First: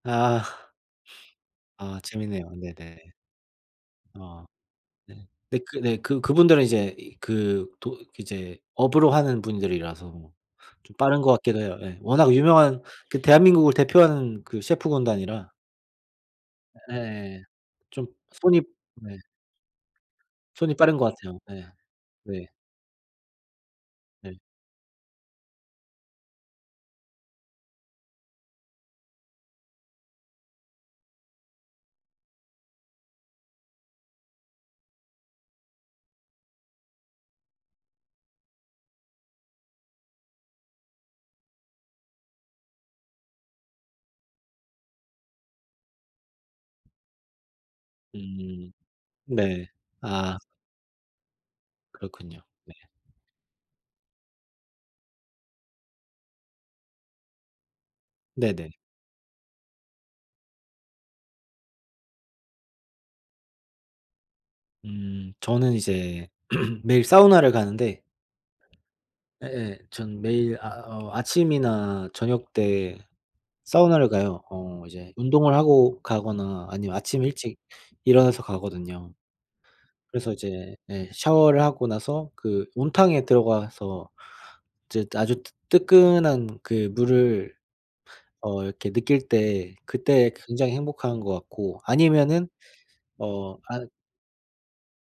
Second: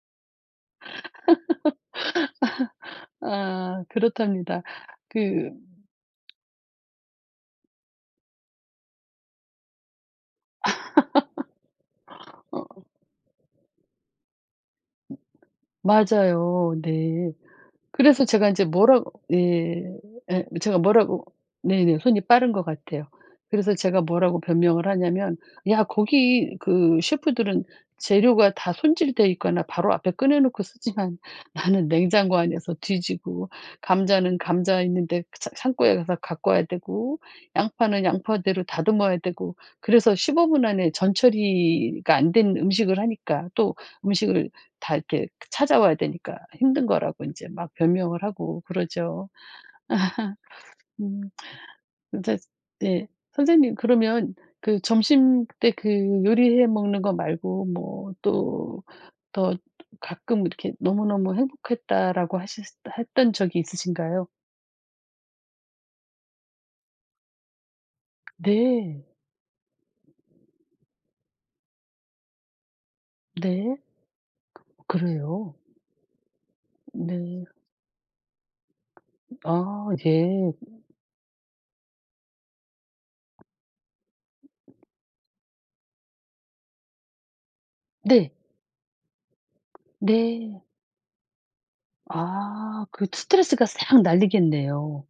아. 아 재밌네요. 네네. 아 아 그렇답니다. 네. 그 네 그 네 그 그분들은 이제 이 그 도 이제 업으로 하는 분들이라서 뭐 좀 빠른 것 같기도 해요 예. 워낙 어. 유명한 그 대한민국을 대표하는 그 셰프 군단이라 맞아요. 네. 예 좀 그래서 제가 손이 이제 뭐라고 네. 네 예 뭐 손이 제가 빠른 것 뭐라고 같아요. 예. 네네 손이 네. 빠른 것 같아요. 그래서 제가 네. 뭐라고 변명을 하냐면 야 거기 그 셰프들은 재료가 다 손질돼 있거나 바로 앞에 꺼내 놓고 쓰지만 나는 냉장고 안에서 뒤지고 감자는 감자 있는데 그 차 창고에 가서 갖고 와야 되고 양파는 양파대로 다듬어야 되고 그래서 15분 안에 전 처리가 안 된 음식을 하니까 또 음식을 다 이렇게 찾아와야 되니까 힘든 거라고 인제 막 변명을 하고 음. 그러죠. 네. 아. 음. 이제 그렇군요. 네. 예 선생님 그러면 그 점심때 그 요리해 먹는 거 말고 뭐 네네. 또 더 가끔 이렇게 "너무너무 행복했다."라고 하셨을 했던 적이 있으신가요? 음 저는 이제 매일 사우나를 가는데 네. 예예 전 매일 아 어 아침이나 저녁때 네. 사우나를 가요. 어 이제 운동을 그래요? 하고 가거나 아니면 아침에 네. 일찍 일어나서 가거든요. 아 그래서 예. 이제 예 샤워를 하고 나서 그 온탕에 들어가서 이제 아주 뜨 뜨끈한 그 물을 네. 어 이렇게 느낄 때 그때 네. 굉장히 행복한 것 같고. 아니면은 아 그 어 스트레스가 아 싹 날리겠네요.